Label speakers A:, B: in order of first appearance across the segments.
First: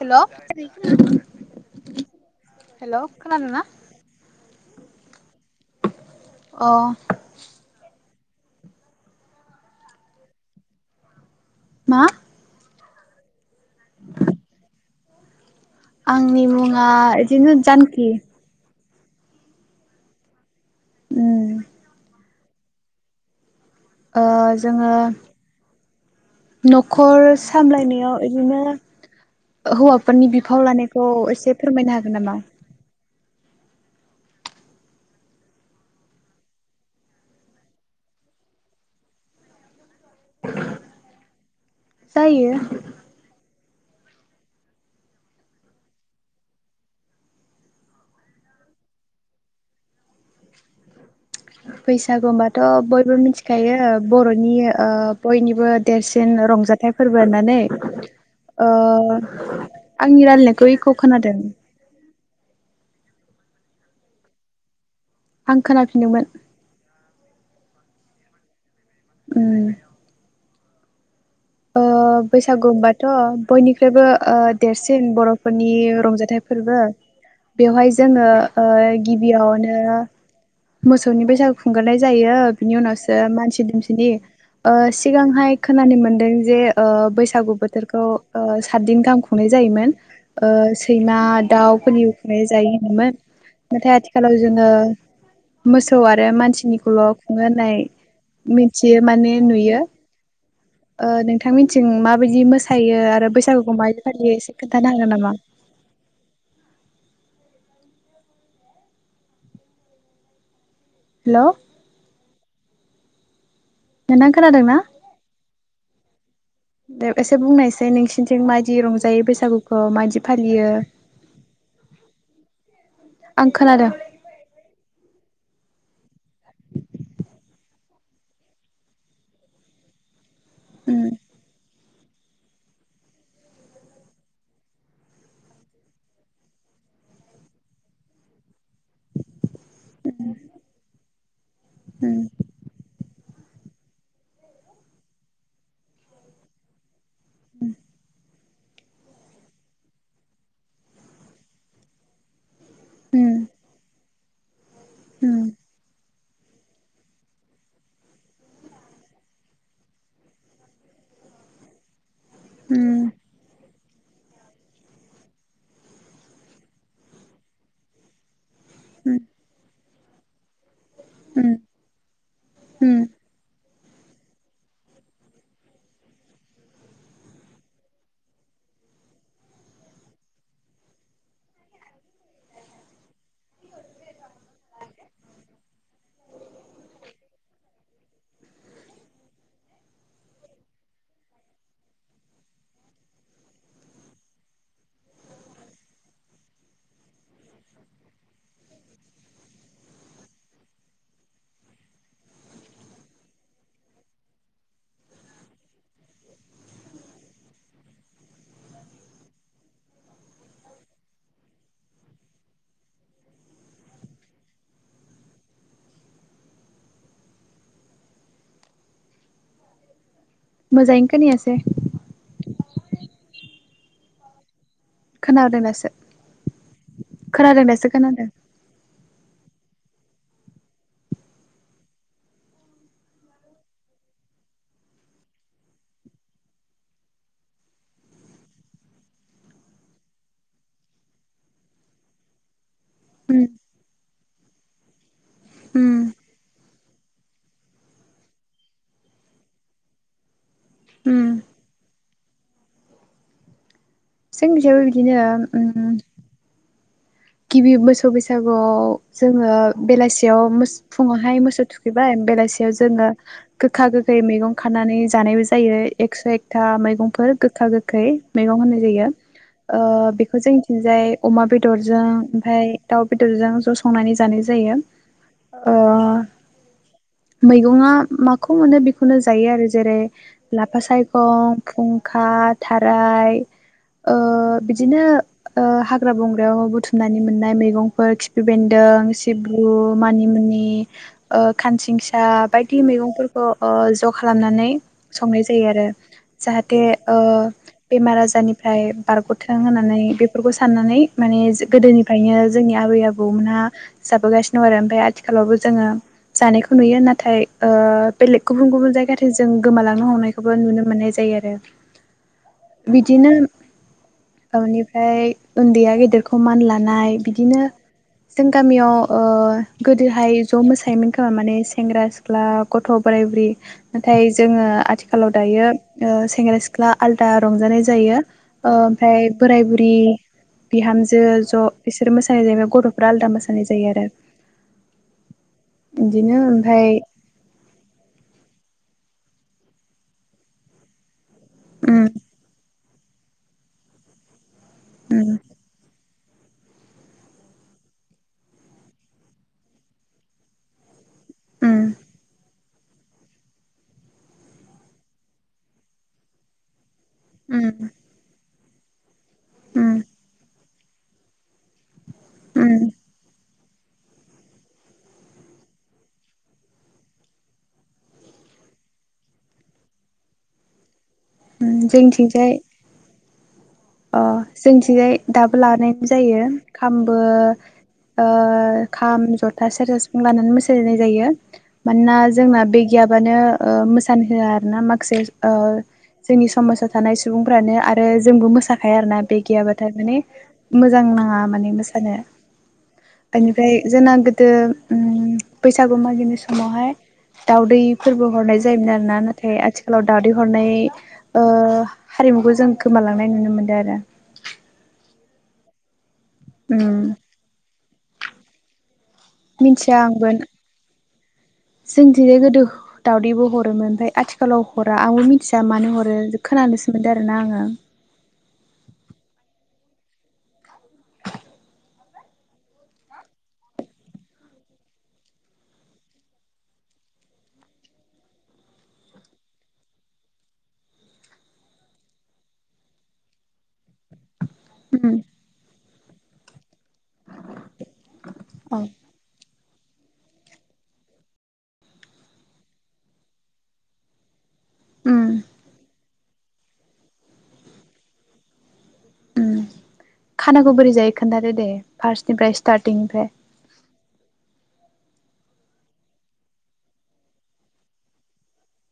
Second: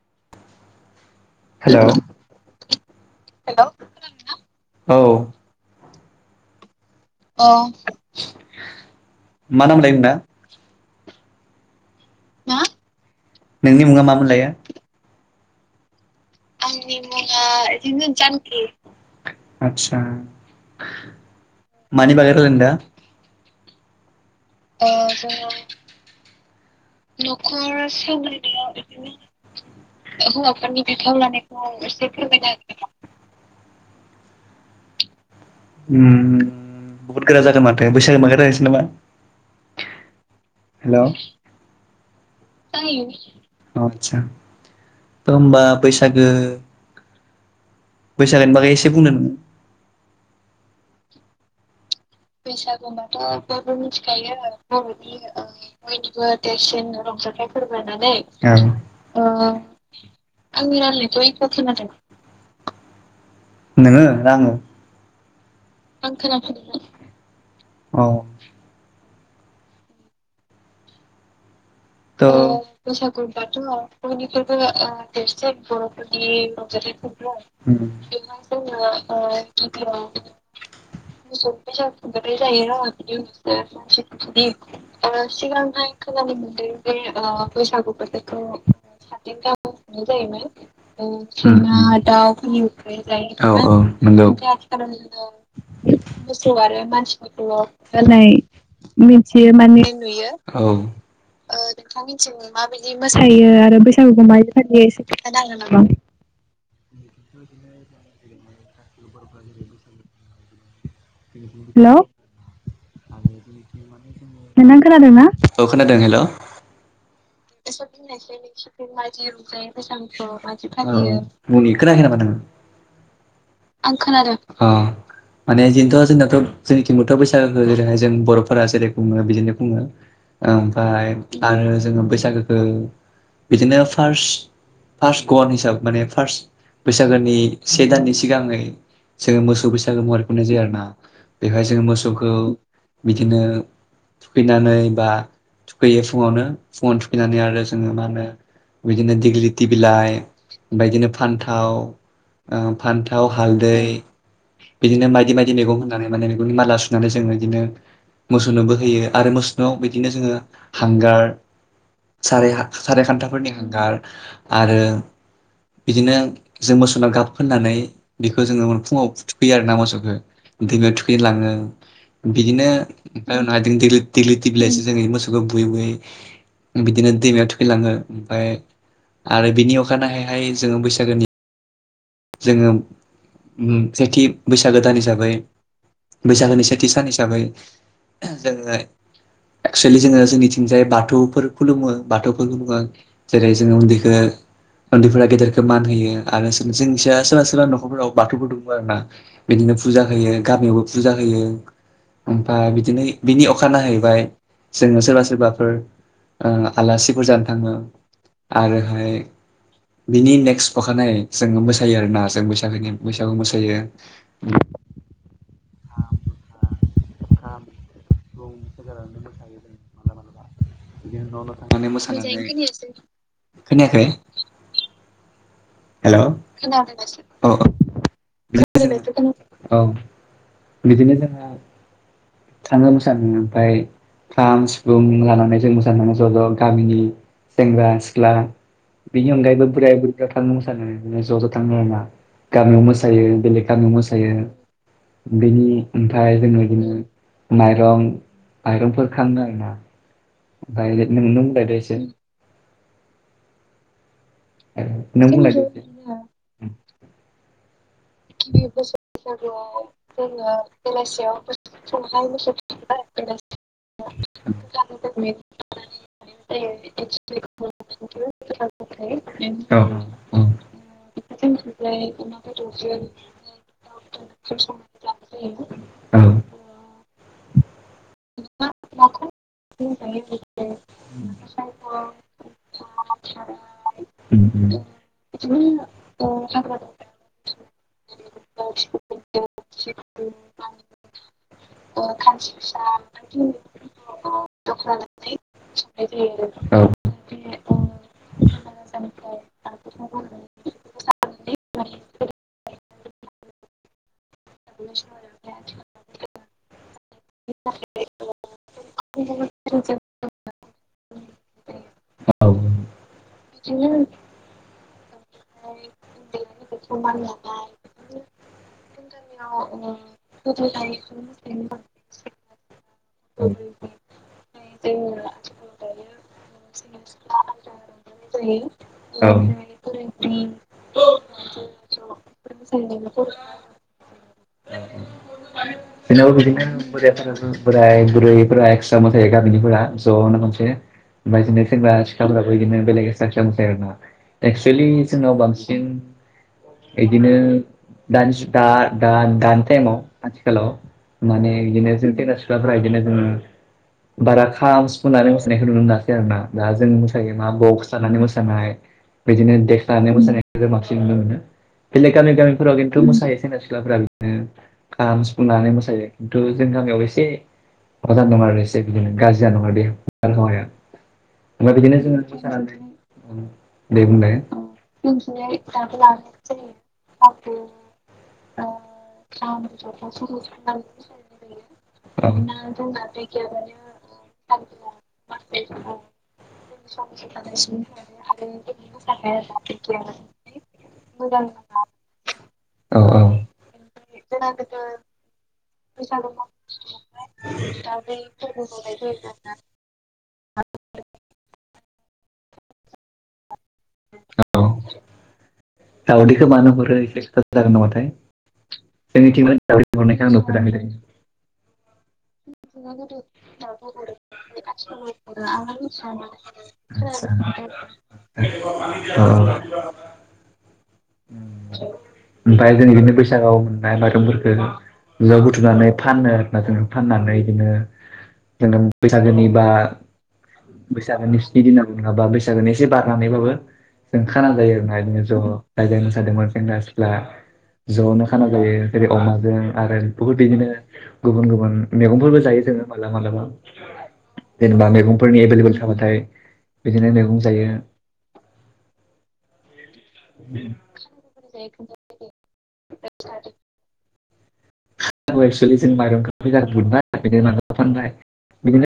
A: हेल'
B: hello
A: hello खोनादोंना?
B: औ
A: अ
B: अ मा नामलाय नोंना।
A: मा?
B: मा। नोंनि मुङा मामोन लायो।
A: आंनि मुङा इदिनो जानकि।
B: आतसा।
A: उम
B: मानि बागै [unintelligible]
A: ओ जोङो न'खर सामलायनायाव इदिनो हौवाफोरनि बिफाव लानायखौ एसे फोरमायनो हागोन नामा।
B: उम बहुत गोरा जादों माथो बैसागो मागो लानोसै नामा हेल'।
A: जायो
B: जायो। आतसा होमबा बैसागो बैसागोनि बागै एसे बुंदो नोङो।
A: [inaudible] बैसागु होनबाथ' बयबो मिन्थिखायो बर'नि ओ बयनिबो देरसिन रंजाथाइ फोरबो होननानै
B: औ
A: ओ आंनि रायलायनायखौ इक' खोनादों।
B: नोङो आङो
A: आं खोनाफिनदोंमोन।
B: अ।
A: ओं।
B: [unintelligible]
A: होनबाथ'
B: बैसागु होनबाथ'
A: बयनिख्रुइबो ओ
B: बयनिख्रुबो ओ
A: देरसिन
B: देरसिन
A: बर'फोरनि
B: बर'फोरनि
A: रंजाथाइ फोरबो
B: रंजाथाय फोरबो ओं
A: जोङो
B: बेवहाय
A: ओ
B: जोङो ओ
A: गिबियावनो
B: गिबियावनो मोसौ बैसागु खुंग्रोनाय जायो बिनि उनावसो मानसि दुमसिनि ओ सिगांहाय खोनानो मोनदों। बे ओ बैसागु बोथोरखौ सातदिन गाहाम खुंनाय जायोमोन
A: ओ
B: ओ
A: सैमा
B: सैमा
A: दाउफोरनि
B: दाउ
A: खुंनाय जायो होनोमोन
B: फुलिखै [inaudible]
A: आथिखालाव
B: नाथाय
A: जोङो मोसौ
B: आथिखालाव
A: आरो
B: मोसौ आरो
A: मानसिनिखौल' खुङो होननाय
B: मानसिफोरखौल' मिथियो माने नुयो। औ । ओ
A: नोंथांमोनथिं
B: नोंथां
A: माबायदि
B: मिथिगौ माबायदि
A: मोसायो आरो
B: मोसायो
A: बैसागुखौ
B: आरो
A: माबायदि
B: बैसागुखौ
A: फालियो
B: मा
A: एसे
B: फालि
A: खोन्थानो
B: एसे
A: हागोन नामा?
B: खोन्थानो हागोन नामा।
A: हेलौ
B: हेल'। [inaudible]
A: नोंथां
B: [inaudible]
A: खोनादों
B: नोंना
A: ना?
B: खोनादोंना ओ खोनां दों हेल'।
A: दे
B: एसे बुंनायसाय
A: नोंसिनिथिं मायदि
B: नोंसोरथिं मादि रंजायो
A: बैसागुखौ
B: बेसां
A: मायदि
B: [unintelligible]
A: फालियो
B: मादि थाबायो मनि खोनायाखै नामा नों आं खोनादों अ। माने जिनथ' जोंनाथ' जोंनिथिंबोथ' बैसागुखौ जेरैहाय जों बर'फोरा जेरै खुङो बिदिनो खुङो। ओमफ्राय
A: उम
B: आरो जोङो बैसागोखौ बिदिनो फार्स फार्स्ट गत हिसाब माने फार्स्ट बैसागोनि से दाननि सिगाङै। जोङो मोसौ बैसागो [unintelligible] जायो आरो ना बेहाय जों
A: उम
B: मोसौखौ बिदिनो थुखैनानै बा थुखैयो फुङावनो फुङाव थुख बिनानै आरो जोङो मा होनो बिदिनो दिग्लि दि बिलाइ बायदिनो फान्थाव ओ फान्थाव,
A: उम
B: हालदै [inaudible] बिदिनो मायदि
A: उम
B: मायदि मैगं होननानै मोने माला सुनानै जों बिदिनो मोसौनोबो होयो आरो मोसौनाव बिदिनो जोङो हांगार साराय हा साराय
A: उम
B: खान्थाफोरनि हांगार आरो बिदिनो जों मोसौनो गाब फोननानै बेखौ खौ जोङो फुङाव
A: उम
B: फु थुखैयो आरो ना मोसौखौ। [unintelligible] खैलाङो
A: उम
B: बिदिनो
A: उम
B: [unintelligible] देग्लिथि बिलायसो जों मोसौखौ बुयै बुयै बिदिनो दैमायाव थुखैलाङो ओमफ्राय आरो बिनि अखानायहायहाय जोङो बैसागोनि जोङो सेथि बैसागो दान हिसाबै बैसागोनि सेथि सान हिसाबै जोङो एक्सुेलि जोङो जोंनिथिंजाय बाथौफोर खुलुमो बाथौफोरखौ बुङो जेरै जोङो उन्दैखौ उन्दैफोरा गेदेरखौ मान होयो आरो जोंनिसाय सोरबा सोरबा नखरफोराव बाथौफोर दङ आरोना बिदिनो फुजा होयो गामियावबो फुजा होयो ओमफ्राय बिदिनो बिनि अखानायाहैबाय जोङो सोरबा सोरबाफोर ओ आलासिफोर जानो थाङो आरोहाय बिनि नेक्स्ट अखानायै जोङो मोसायो आरोना जों बैसागोनि बैसागु मोसायो [unintelligible] [unintelligible] [unintelligible]
A: मोजाङैनो खोनायासै
B: खोनायाखै?
A: [unintelligible]
B: हेल' [unintelligible]
A: खोनादों दासो खोनादों
B: [unintelligible] औ बिदिनो जोंहा थाङो मोसानो ओमफ्राय खाम सिफुं लानानै जों मोसानो ज' ज' गामिनि सेंग्रा सिख्ला बेनि अनगायैबो बोराय बुरैबो थाङो मोसानोनो ज' ज' थांनो आरोङा गामियाव मोसानो [unintelligible]
A: उम
B: जायो बेनि
A: उम
B: ओमफ्राय जों बिदिनो माइरं माइरंफोर खांयो आरोना। ओमफ्राय
A: उम
B: नोंनो बुंलाय़नो इसे
A: जोंनि जोंबो बिदिनो उम। गिबि बोसोर गिबि बैसागुआव जोङो बेलासियाव फुङावहाय मोसौ थुखैबाय बेलासियाव जोङो गोखा गोखै मैगं खानानै जानायबो जायो एकस' एकथा मैगंफोर गोखा गोखै मैगं होननाय जायो
B: औ
A: बेखौ
B: औ
A: ओ जोंनिथिंजाय अमा बेदर जों ओमफाय दाव दोलोजों ज संनानै जानाय जायो ओ मैगंआ माखौ मोनो बेखौनो जायो आरो जेरै लाफा सायखं फुंखा थाराय ओ बिदिनो ओ हाग्रा बंग्रायाव- बुथुमनानै मोननाय मैगं- फोर खिफि बेन्दों, सिब्रु, मानिमुनि, ओ खानसिंसा बायदि मैगंफोरखौ ओ ज खालामनानै संनाय जायो आरो
B: औ
A: जाहाथे ओ बेमार आजारनिफ्राय बारगथों होननानै बेफोरखौ साननानै माने गोदोनिफ्रायनो जोंनि आबै आबौमोना जाबोगासिनो दं आरो ओमफ्राय आथिखालावबो जोंङो जानायखौ नुयो नाथाय ओ बेलेग गुबुन गुबुन जायगाथि जों गोमालांनो हमनायखौबो नुनो मोननाय जायो आरो बिदिनो औ निफ्राय उन्दैया गेदेरख खौ मान लानाय बिदिनो जों गामियाव ओ गोदोहाय ज' मोसायोमोन खोमा माने सेंग्रा सिख्ला गथ' बोराइ बुरि नाथाय जोंङो आथिखालाव दायो सेंग्रा सिख्ला आलादा रंजानाय जायो ओमफ्राय
B: औ
A: बोराय बुरि बिहामज जो ज ईसोर मोसानाय जायो गथफ्रा आलदा मोसानाय जायो आरो
B: जोंनावबो
A: बिदिनो ओमफाय
B: बोराइफोराबो बोराय बुरैफोरा एक्सट्रा मोसायो गामिनिफोरा जनो खनसे मायफिननो थिनबा
A: उम
B: सिख्लाफोराबो इदिनो बेलेगै साथिया मोसायो आरोना एकस्वेलि‌ जोंनाव
A: उम
B: बांसिन बिदिनो दानि सुंथा दान दान टाइमाव आथिखालाव माने बिदिनो जों सेंग्रा सिख्लाफ्रा बिदिनो जों बारा खाम सफुनानै मोसानायखौ नुनो मोनासै आरो ना दा जों बेयो मा बाक्स
A: उम
B: लानानै मोसानाय बिदिनो देख
A: उम
B: दानिया मोसानाय [unintelligible] बांसिन नुनो मोनो। बेलेग गामि गामिफोराव
A: उम
B: खिन्तु मोसाहोयो‌ सिख्लाफोरा बिदिनो खाम सिफुं लानानै मोसायो किन्तु जोंनि गामियावबो एसे माबा जाना दं आरो एसे बिदिनो गाज्रि जाना दं आरो बे बारहावाया।
A: उम जोंनिथिंजाय
B: उम दे बुंलाय।
A: थिंयै दाबो लानाय जायो खामबो ओ खाम जथा सेरजा सिफुं लानानै मोसानाय जायो मानोना
B: औ
A: जोंना बे गैयाबानो ओ मोसानो होआ आरोना माखासे ओ जोंनि समाजाव थानाय सुबुंफ्रानो आरो जोंबो मोसा हाया आरोना बे गैयाबाथाय दा माने मोजां नाङा माने मोसानो
B: औ औ
A: इनिफ्राय जोंना गोदो उम बैसागु मागिनाय समावहाय दावउदैफोरबो हरनाय जायोमोन आरोना नाथाय आथिखालाव दावदै हरनाय ओ हारिमुखौ जों गोमालांनाय नुनो मोनो दोआरो
B: औ दावदैखौ मानो हरो एसे खोथा जागोन नामाथाय जोंनिथिं दावदै हरनायखौ आं नुफेराखै दै।
A: जोंनिथिं गोदो दावदैबो हरोमोन ओमफफ्राय आथिखालाव हरा आंबो मिथिया मानो हरो खोनानोसोम मोनदों आरोना आंङो
B: ओ ओमफ्राय जों बिदिनो बैसागाव मा-माइरंफोरखो ज' बुथुनानै फाननो आरोना जोङो फाननानै बिदिनो जोङो बैसागोनिबा बैसागोनि स्नि दिनाव नङाबा बैसागोनि एसे बारनानैबाबो जों खाना जायो आरोहायनो
A: उम
B: ज' जादोंमोन सेंग्रा सिख्ला ज'नो खाना ए जेनेबा हाजों आरो बहुत इनिफायनो गुबुन गुबुन मैगंफोरबो जायो जोङो मालाबा मालाबा। जेनेबा
A: उम
B: मैगंफोरनि एभेलेबेल थाबाथाय। बिदिनो मेगं जायो।
A: उ खानाखौ बोरै जायो खोन्थादो दे फार्स्टनिफ्राय स्टार्टिं
B: सारि एक्सुयेलि जों माइरंखो [unintelligible] फानबाय बिदिनो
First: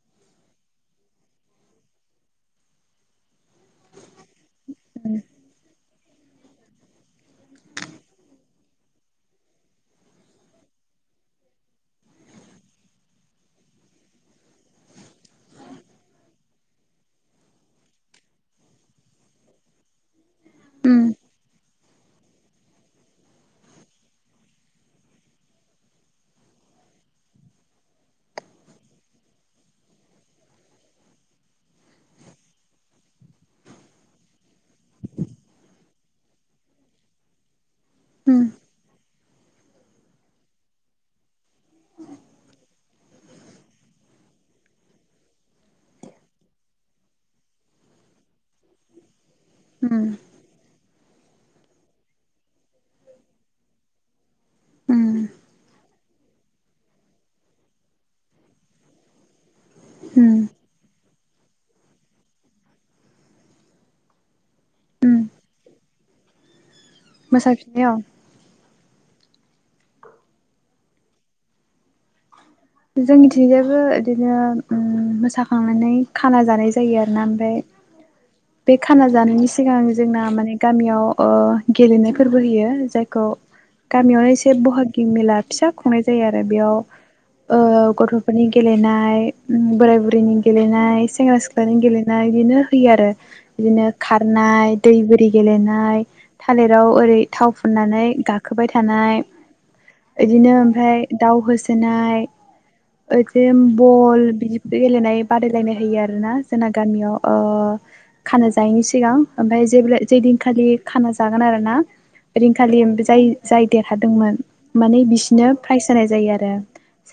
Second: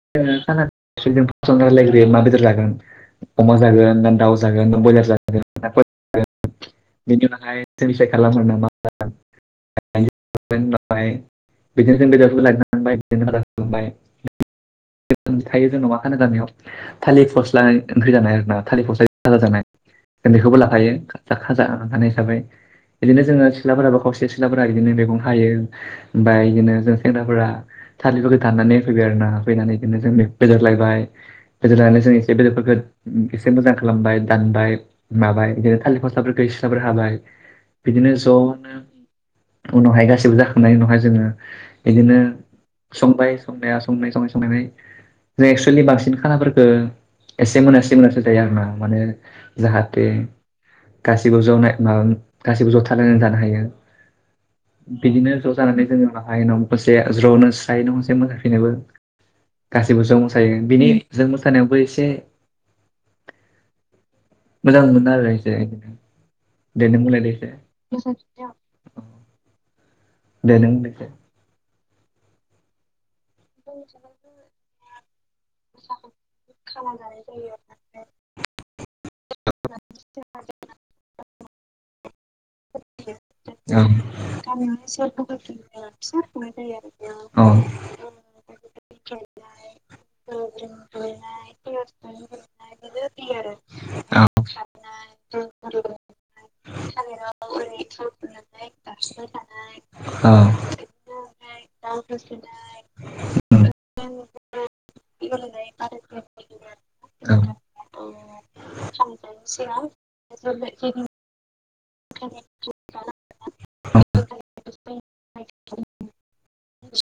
B: खाना जानायनि सिगां रायलायग्रोयो मा बेदर जागोन अमा जागोन ना दाउ जागोन ना ब्रयलार
A: उम
B: जागोन बेनि उनावहाय [unintelligible] बाय बिदिनो जों बेदरबो लायनाबाय बिनो खालामबाय थायो जोंनाव मा खाना जानायाव गामियाव थालिर फस्ला ओंख्रि जानाय आरो ना थालिर फस्ला राजाजा जानाय उन्दैखौबो
A: उम
B: लाखायोाजा ओखानाय हिसाबै बिदिनो जोङो सिख्लाफोराबो खावसे सिख्लाफोरा बिदिनो मेगं हायो ओमफ्राय इदिनो जों सेंग्राफोरा थालिरफोरखौ दाननानै होफैबाय आरो ना होफैनानै बिदिनो जों बेदर लायबाय बेदर लायनानै जों एसे बेदरफोरखौ एसे मोजां खालामबाय दानबाय माबाय बिदिनो थालिर फस्लाफोरखौ सिख्लाफोर हाबाय बिदिनो ज'नो
A: उम
B: उनाव हायदो गासिबो जाखांनायनि उनावहाय जोङो बिदिनो संबाय संनाया संनाय संनाय संनानै जों एक्सुयेलि बांसिन खानलाफोरखौ एसे मोनासे मोनासो जायो आरोना माने जाहाथे गासैबो ज'नो माबाम गासैबो ज' थालायनानै जानो हायो।
A: उम
B: बिदिनो ज' जानानै जोंनि उनावहाय नखरसे ज'नो स्राय न' गंसे मोसांफिनोबो गासैबो ज'
A: उम
B: मोसायो बिनि जों मोसानायावबो एसे मोजां मोनो
A: उम
B: आरो एसे। दे नों बुंलायदो एसे।
A: मोसाफिननायाव
B: मोसौ थुखैनायाव देनों [unintelligible]
A: जोंनिथिं थिंजायबो इदिनो ओ मोसा थांनानै खाना जानाय जायो आरोना ओमफ्राय बे खाना जानायनि सिगां जोंना माने गामियाव ओ गेलेनो फोरबो होयो जायखौ
B: औ
A: गामियावनो एसे बहागि मेला फिसा खुंनाय जायो आरो बेयाव औ गथ'फोरनि गेलेनाय, बोराय बुरैनि गेलेनाय, सेंग्रा सिख्लानि गेलेनाय बिदिनो होयो आरो बिदिनो
B: औ
A: खारनाय, दै बोरि गेलेनाय थालिराव ओरै थाव फुननानै गाखोबाय थानाय
B: औ
A: इदिनो ओमफ्राय दाउ होसोनाय। ओइ जे
B: उम
A: बल बिदिबो गेलेनाय बादायलायनाय होयो आरोना जोंना गामियाव
B: औ
A: ओ खाना जायैनि सिगां ओमफाय जेब जे दिनखालि खाना जागोन आरो ना ओदिनखालि जाय जाय देरहादोंमोन माने बिसिनो प्राइज होनाय जायो आरो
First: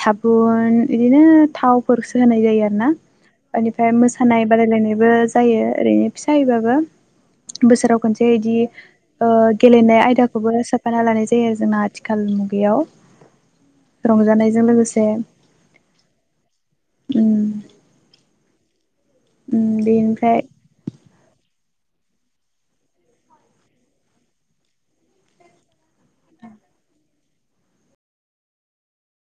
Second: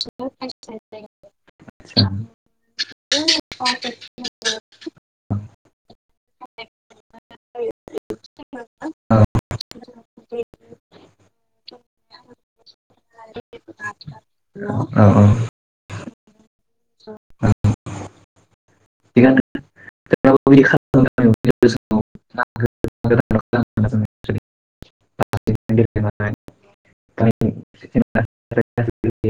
A: साबुन बिदिनो थावफोरसो होनाय जायो आरो ना बेनिफ्राय मोसानाय बादायलायनायबो जायो ओरैनो फिसाहैबाबो बोसोराव खनसे इदि, ओ गेलेनाय आयदाखौबो सोफाना लानाय जायो जोंना आथिखाल मुगायाव रंजानायजों
B: औ
A: लोगोसे
B: औ
A: उम
B: [inaudible]
A: बेनिफ्राय
B: थिगानो बिदि खालाम [unintelligible]